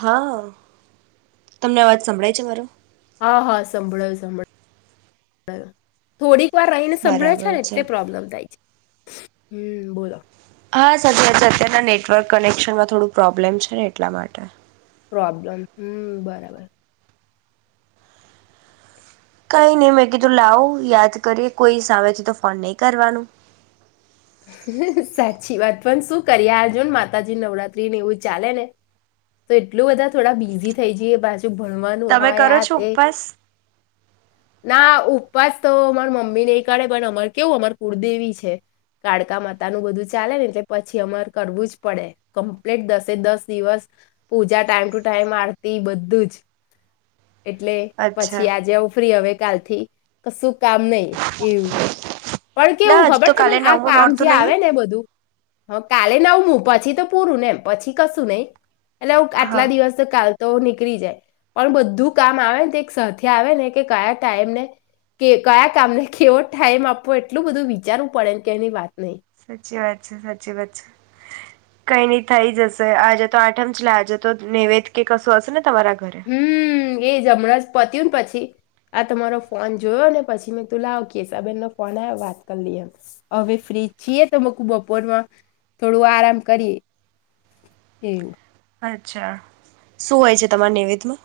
હા તમને અવાજ સંભળાય છે મારો. હા હા સાંભળો સાભળ થોડીક તું આ રહીને સંભળે છે ને એટલે પ્રોબ્લેમ થાય છે. હમ્મ બોલો. હા સર છે અત્યના નેટવર્ક કનેક્શનમાં થોડું પ્રોબ્લેમ છે ને એટલા માટે. પ્રોબ્લેમ હમ્મ બરાબર. કઈ નહી મે કીધું લાવો યાદ કરીએ કોઈ સામેથી તો ફોન નહી કરવાનું. સાચી વાત પણ શું કરી અર્જુ માતાજી નવરાત્રીને એવું ચાલે ને તો એટલું બધા થોડા બિઝી થઈ જઈએ પાછ ભણવાનું તમે હોય કરો આ છો તે ઉપવાસ ના પાસ તો અમાર મમ્મી નહીં કાઢે પણ બટ એવું અમારે કુળદેવી છે. કાળકા માતા નું બધું ચાલે ને એટલે પછી અમારે કરવું જ પડે કમ્પ્લીટ દસે દસ દિવસ પૂજા ટાઈમ ટુ ટાઈમ આવતી બધું જ. એટલે અચ્છા પછી આજે આવું ફ્રી હવે ગલથી કસુક કામ નહી એવું પણ ના કેવું હજુ ખબર તો કાલે તમને આ નવમું કામ જે નોરતું નહી આવે ને બધું હ. કાલે નવમું પછી તો પૂરું ને એમ પછી કશું નહીિ. એટલે હું હા આટલા દિવસ તો કાલ તો નીકળી જાય પણ બધું કામ આવે ને તો એક સાથેહ આવે ને કે કયા ટાઈમને કયા કામને કેવો ટાઈમ આપવો એટલું બધું વિચારવું પડેને. કેની વાત સાચી વાત છે સાચી વાત છે. કઈ નઈ થઈ જશે આજે તો આઠમ છેલે આજે તો નૈવેદ કે કશું હશે ને તમારા ઘરે હમ્મ એજ હમણાં જ. પત્યું ને પછી આ તમારો ફોન જોયો ને પછી મે તું લાવ કેસાબેન નો ફોન આવ વાત કરી લઈ એમ હવે ફ્રીજ છીએ તોક બપોરમાં થોડું આરામ કરીએ એવું. અચ્છા શું હોય છે તમારા નિવિદમાં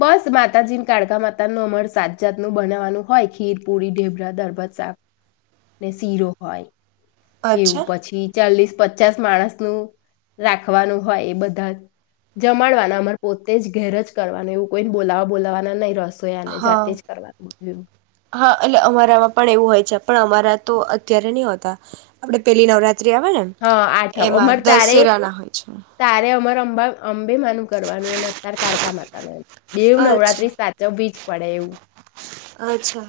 બસ માતાજીને કાળકા માતા ન અમર સાતજાતનુંું બનાવાનું હોય ખીર પૂરી ઢેબરા દરબજ શાક ને શીરો હોય. એવું અચ્છા પછી ચાલીસ પ પચાસ માણસ નું રાખવાનું હોય એ બધા જ જમાડવાના અમાર પોતે જ ઘેરજ કરવાનું એવું કોઈને બોલાવા બોલાવાના નહી. હા હા એટલે અમારામાં પણ એવું હોય છે. પણ અમારા તો અત્યારે નહી હોતા આપે પેલી નવરાત હ આઠમ અમાર તારે દશેરાના હોય છે તારે અમાર અંબા અંબેમાનું કરવાનું અને અત્યાર કાડકા માતાનું બેવ અચ્છા નવરાત્રી સાચવવીજ પડે એવું અચ્છા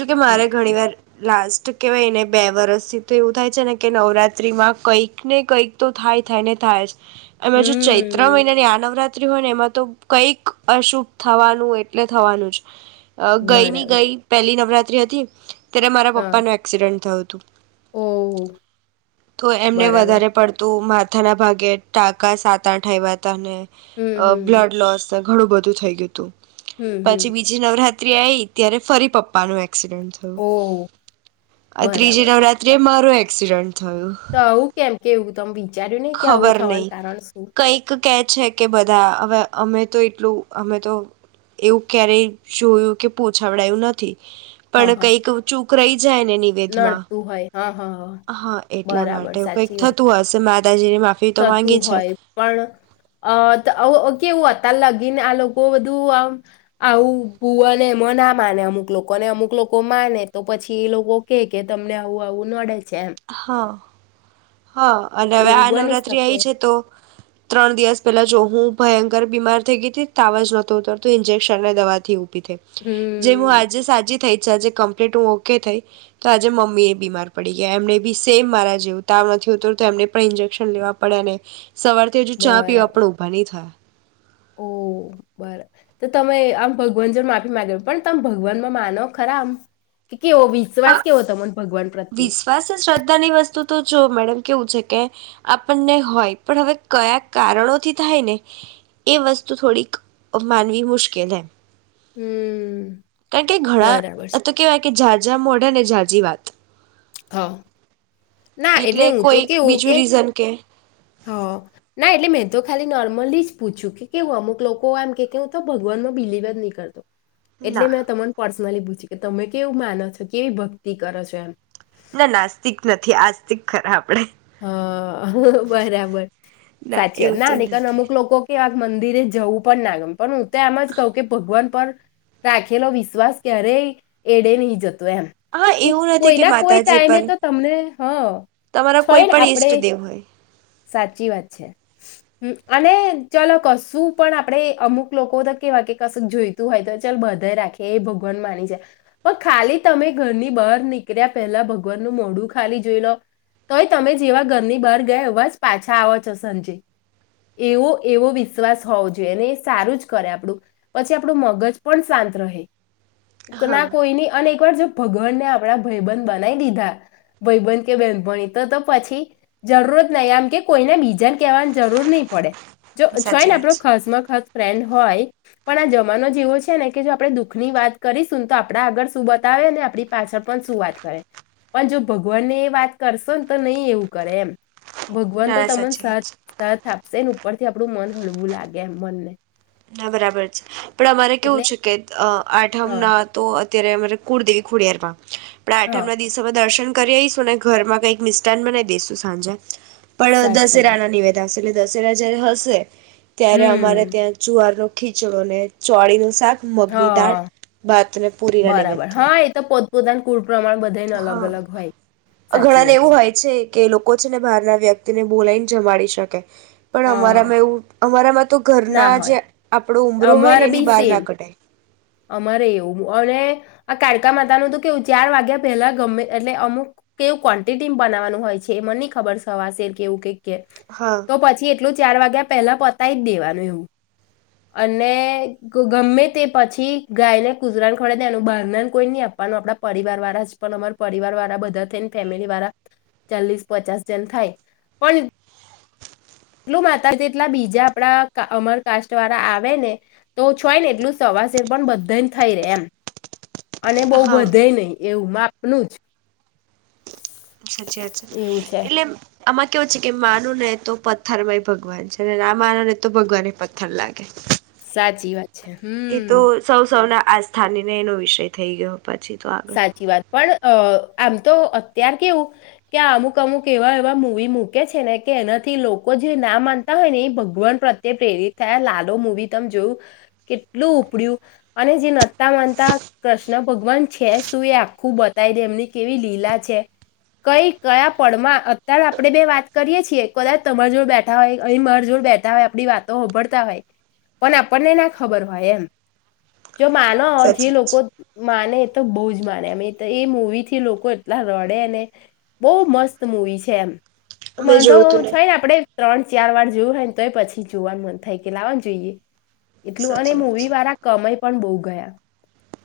જોકે મારે ઘણી વાર લાસ્ટ કહેવાયને બે વરષથી તો એવું થાય છે ને કે નવરાત્રીમાં કંઈક ને કંઈક તો થાય થાય ને થાય જ એમાં જો ચૈત્ર હમ મહિનાની આ નવરાત્રી ત હોય ને એમાં તો કઈક અશુભ થવાનું એટલે થવાનું જ આ ગઈ ની બરાબર ગઈ પહેલી નવરાત હતી [unintelligible] ત્યારે મારા હા પપ્પાનો એક્સિડન્ટ થયો તો ઓહ તો એમને બરાબર વધારે પડતું મા માથાના ભાગે ટાકા સાત આઠ આયવા તાને હમ અને હમ બ્લડ લોસ ઘણું બધું થઇ ગયું તું હમ હમ નવરાત્રી આઈ ત્યારે ફરી પપ્પાનું એ એક્સિડન્ટ થયું ઓહ આ ત્રીજી બરાબર નવરાત્રીએ મારો એક્સિડન્ટ થયો કેવ તમે ભી ખબર નહી કઈક કે છે કે બધા હવે અમે તો એટલું અમે તો એવું ક્યારેય જોયું કે પોછાવડાયું નથી હ હ પણ કઈક ઊંચું કરઈ જાય ને નિવેધમાં નડતું હોય હા હા હ હા એટલા બરાબર માટે કઈક સાચી વાત થતું હશે માતાજીની માફી તો થતું માંગી છે હોય પણ અ ત આ કેવું અતાર લગીને આ લોકો બધું આમ આવું ભુવાને એમ ના માને અમુક લોકોને અમુક લોકો માને તો પછી એ લોકો કે કે તમને આવું આવું નડે છે એમ હા હા અને અવે એવું આ બની નવરાત્રી શકે આઇ છે તો ત્રણ દિવસ પેલા જો હું ભયંકર બીમાર થઈ ગઈતી તાવ જ નહોતો ઉતરતો ઇન્જેક્શન ને દવાથી ઉ થઈ જે હું હમ આજે સાજી થઇ છ અજી કમ્પ્લીટ હું ઓકે થઈ તો આજે મમ્મી એ બીમાર પડી ગયા એમણે બી સેમ મારા જેવું તાવ નથી ઉતરતો એમને પણ ઇન્જેક્શન લેવા પડે અને સવારથી હજુ ચા બરાબર પીવા પણ ઊભા નહીં થયા. ઓ બરા તો તમે આમ ભગવાન જો માફી માગો પણ તમે ભગવાનમાં માનો ખરા આમ? કેવો વિશ્વાસ હા કેવો તમને ભગવાન પ્રત્યે વિશ્વાસ શ્રદ્ધાની વ તુ તો જો મેડમ કેવું છે કે આપણને હોય પણ હવે કયા કારણોથી થાય ને એ વસ્તુ થોડીક માનવી મુશ્કેલ એમ. હમ [inaudible] ઘણા બરાબર છે અથવા તો કેવાય કે જા ત્યાં મળે ને જાજી વાત હા ના એટલે હું તો કોઈ કેવું કે બીજું રીઝન કે? હા ના એટલે મેં તો ખાલી નોર્મલી જ પૂછ્યું કે કેવું અમુક લોકો એમ કે કેું તો ભગવાનમાં બિલીિવ જ ની કરતો. એટલે ના મેં તમને પર્સનલી પૂછ કે તમે કેવું માનો છો કેવી ભક્તિ કરો છો એમ? ના નાસ્તિક નથી આસ્તિક ખરાબ. હ બરાબર સાચી વાત એવું ના તો નહીતર નથી અમુક લોકો કેવા કે મંદિરે જવું પણ ના ગમ પણ હું તો એમ જ કહું કે ભગવાન પણ રાખેલો વિશ્વાસ ક્યારેય એડે નહી જતો. એમ હા કે એવું નથી કોઈ કે ના કોઈ માતાજી ટાઈમે પર તો તમને હ. તમારા કોઈ પણ ઈષ્ટદેવ હોય. સાચી વાત છે હ અને ચલો કશું પણ આપણેે અમુક લોકો તો કેવાય કે કશું જોઈતું હોય તો ચાલ બધા રાખીએ એ ભગવાન માની છે પણ ખાલી તમે ઘરની બહાર નીકળ્યા પેલા ભગવાનનું મોડું ખાલી જોઈ લો તોય તમે જેવા ઘરની બહાર ગયા એવા જ પાછા આવો છો સંજય એવો એવો વિશ્વાસ હોવો જોઈએ અને એ સારું જ કરે આપણું પછી આપણું મગજ પણ શાંત રહે. હા ના કોઈની અને જો ભગવાનને આપડા ભાઈબન બનાવી દીધા ભાઈબન કે બેહેનપણી તો તો પછી જરૂરત નહી આમ કે કોઈને બીજાને કહેવાની જરૂર નહીં પડે. જો જોય સાચી ને વાત આપડો છે ખાસ માં ખાસ ફ્રેન્ડ હોય પણ આ જમાનો જ એવો છે ને કે જો આપણે દુઃખ ની વાત કરીશું ને તો આપણા આગળ શું બતાવે આપણી પાછળ પણ શું વાત કરે પણ જો ભગવાનને એ વાત કરશો ને તો નહી એવું કરે એમ. ભગવાન ના તો તમને સાચી વાત સાથ છે સાથ આપશે ને? પરથી આપણું મન હળવું લાગે એમ મનને. હા બરાબર છે પણ અમારે કેવું એટલે છે કે અ આઠમ હા ના તો ત્યારે અમારે કુળદેવી ખોડિયાર માં. પણ આઠમ હા ના દિવસોમાં દર્શન કરી આવીશું ને ઘરમાં કંઈક મિસ્ટાન બનાઈ દેશું સાંજે. પણ સાચી વાત દશેરાના ની વધાસે [inaudible] દશેરા જયારે હશે ત્યારે અમારે હમ ત્યાં ર નો ખીચડો ને ચોળી નું શાક મગની દાળ હા ભતને પૂરીના નિમિત્ત થ પ્રદાન હા સાચી ઘણા ને વાત એવું હોય છે કે લોકો છે ને બહાર ના વ્યક્તિ ને બોલાયને જમાડી શકેાય પણ હા અમારામાં એવું અમારામાં તો ના ઘરના જે હોય આપ આપડો ઉઊમરો હોય ને અમારે એની બી બહાર સેમ ના કઢાય અમારે એવું અને આ કાડકા માતા ન તો કેવું ચાર વાગ્યા પહેલા ગમે એટલે અમુક કેવું ક્વોન્ટિટી બનાવવાનું હોય છે એ મને ન ખબર સવાશેર કેવું કઈ હા તો પછી એટલું ચાર વાગ્યા પેલા પોતાય જ દેવાનું એવું અને ગમે તે પછી થી ગાયને કુજરાણ ખડ દેનું બાર કોઈ નહી આપવાનું આપણા પરિવાર વાળા જ પણ અમા પરિવાર વાળા બધા થઈને ફેમિલી વાળા ચાલીસ પચાસ જન થાય પણ એટલું માતા જેટલા બીજા આપડા અમર કાસ્ટ વાળા આવે ને તો છય ને એટલું સવાસેર પણ બધા થઈ રહે એમ અને બહુ હા બધે નહીિ એવું માપ નનુંજ સાચી છે એવું છે એટલે આમાં કેવું છે કે માનું ને તો પથ્થર માંય ભગવાન છે અને ના માનો ને તો ભગવાન પથ્થર લાગે સાચી વાત છે હમ આ સ્થાનીને એનો વિષય થઈ ગયો પછી તો આગળ સાચી વાત પણ અ આમ તો અત્યાર કેવું કે અમુક અમુક એવા એવા મુૂવી મૂકે છે ને કે એનાથી લોકો જે ના માનતા હોય ને એ ભગવાન પ્રત્યે પ્રેરિત થયા લાલ મૂવી તમે જોયું કેટલું ઉપડ્યું અને જે નતા માનતા કૃષ્ણ ભગવાન છે શું એ આખું બતાવી દે એમની કેવી લીલા છે કઈ કયા પડમાં અત્યારે આપણે બે વાત કરીય છીએ કદાચ તમારી જોડ બેઠા હોય અહીં મારી જોડ બેઠા હોય આપણી વાતો હોભડતા હોય પણ આપણને ના ખબર હોય એમ જો માનો જે સાચી વાત લોકો માને તો બહુ જ માને એમ એ એ મુૂવી થી લોકો એટલા રડે ને બહુ મસ્ત મુવી છે એમ છે મેં ંધો જોયું તું છે ને આપડે ત્રણ ચાર વાર જોવું હોય ને તોય પછી જોવાનું મન થાય કે લાવવાનું જોઈએ એટલું અને સાચી વાત મૂવી છે વાળા કમય પણ બહુ ગયા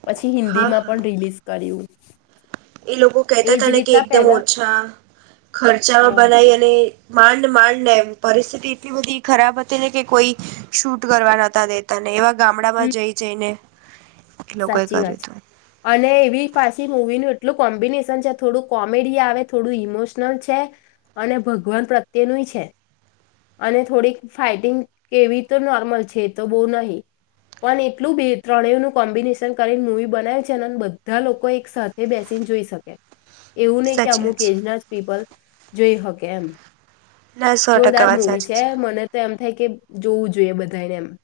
પછી હિન્દી હા માં હા પણ રિલીઝ કર્યું એ લોકો કહેતા એજ હતા ને કે રીતના એકદમ પહેલા ઓછા હ ખર્ચામાં બનાય અને માંડ માંડ ને એમ પરિસ્થિતિ એટલી બધી ખરાબ હતી ને કે કોઈ શૂટ કરવા નાતા દેતા ને એવા ગામડામાં હમ જઈ જઈને એ લોકોએ સાચી કર્યું વાત છે હતું અને એવી પાછી મવી ન એટલું કોમ્બિનેશન છે થોડું કોમેડી આવે થોડું ઈમોશનલ છે અને ભગવાન પ્રત્યેનું છે અને થોડીક ફાઈટિંગ કેવી તો નોર્મલ છે તો બહુ નહીિ પણ એટલું બે ત્રણે ન કોમ્બિનેશન કરીને મુવી બનાવે છે અને બધા લોકો એક સાથે બેસીને જોઈ શકે એવું નહિ કે સાચી અમુક વાત છે. એજના પીપલ જોઈ હોકે એમ ના [unintelligible] સો ટકા જોરદાર વાત મુવી સાચી છે મને તો એમ થાય કે જોવું જોઈએ બધાને એમ [inaudible]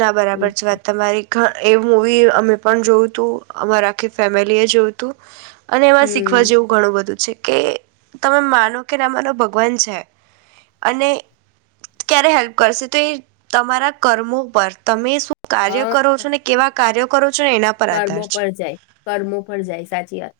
ના બરાબર જ વાત તમારી એ મૂવી અમે પણ જોયું તું અમારે આખી ફેમિલી એ જોયું હતું અને એમાં શીખવા હમ જેવું ઘણું બધું છે કે તમે માનો કેનેમારો ભગવાન છે અને ક્યારે હેલ્પ કરશે તો એ તમારા કર્મો પર તમે શું કાર્ય હા કરો છો ને કેવા કાર્ય કરો એના પર આધાર કર્મો છે પર જાય કર્મો પર જાય સાચી વાત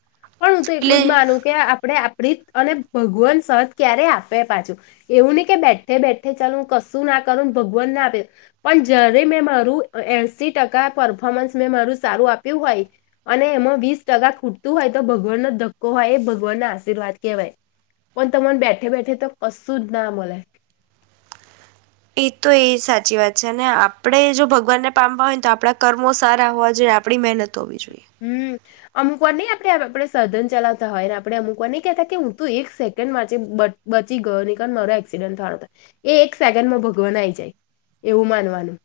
પણ હું તો એટલે એટલું જ માનું કે આપણે પ્રીત અને ભગવાન સત ક્યારેય આપે પાછું એવું નહીં કે બેઠે બેઠે ચાલું કશું ના કરું ભગવાન ના આપે પણ જ્યારે મેં મારું એસી ટકા પરફોર્મન્સ મેં મારું સારું આપ્યું હોય અને એમાં વીસ ટકા ખૂટતું હોય તો ભગવાન ન ધક્કો હોય એ ભગવાન ના આશીર્વાદ કહેવાય પણ તને બેઠે બેઠે તો કશું જ ના મળ એ તો એ સાચી વાત છે અને આપણેે જો ભગવાનને પામવા હોય ને તો આપણા કર્મો સારા હોવા જોઈએ આપણી મહેનત તોવી જોઈ [inaudible] હમ અમુક વાર નહ આપણે આપણે સધન ચલાવતા હોય ને આપણે અમુક વાર નહી કહેતા કે હું તોું એક સેકન્ડ માંચ બચી ગયો નહી કાર મારો એક્સિડન્ટ થો થાય એ એક સેકન્ડ માં ભગવાન આઈ જાય એવું માનવાનું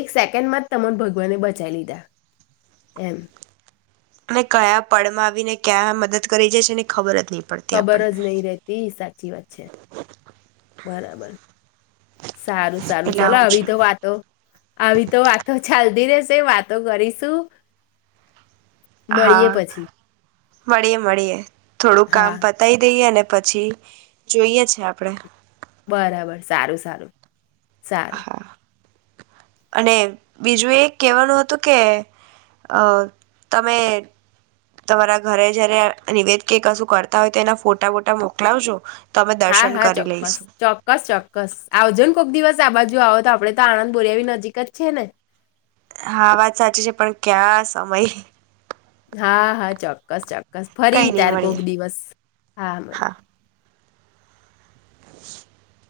એક સેકન્ડ માં જ તને ભગવાને બચાવી લીધા [unintelligible] એમ [inaudible] અને કયા પડમાં આવીને ક્યાં મદદ કરી જશે એને ખબર હતી ખબર જ નહીિ રેતી સાચી વાત છે બરાબર [unintelligible] સારું સારું એટલે ચાલ આવું છે આવી તો વાતો આવી તો વાતો ચાલતી રે વાતો કરીશું [inaudible] મળીએે હા પછી મળીએ મળીએ થોડું કામ હા પતાવી દઈએ અને પછી જોઈએ છે આપડે બરાબર સારું સારું ચાર હા અને બીજું એ કેહેવાનું હતું કે અ તમે તમારા ઘરે જયારે નિવેદ કે કશું કરતા હોય તો એના ફોટા બોટા મોકલાવજો તો અમે હા દર્શન હા કરી ચોક્કસ લઈશું ચોક્કસ ચોક્કસ આવજો ને કોક દિવસ આ બાજુ જો આવો તો આપડે તો આણંદ બોરિયાવી નજીક જ છે, ને હા વાત સાચી છે પણ ક્યાં સમય હા હા ચોક્કસ ચો સ કઈ ફરી નહી તાર કોક મળીએ દિવસ હા મ [inaudible]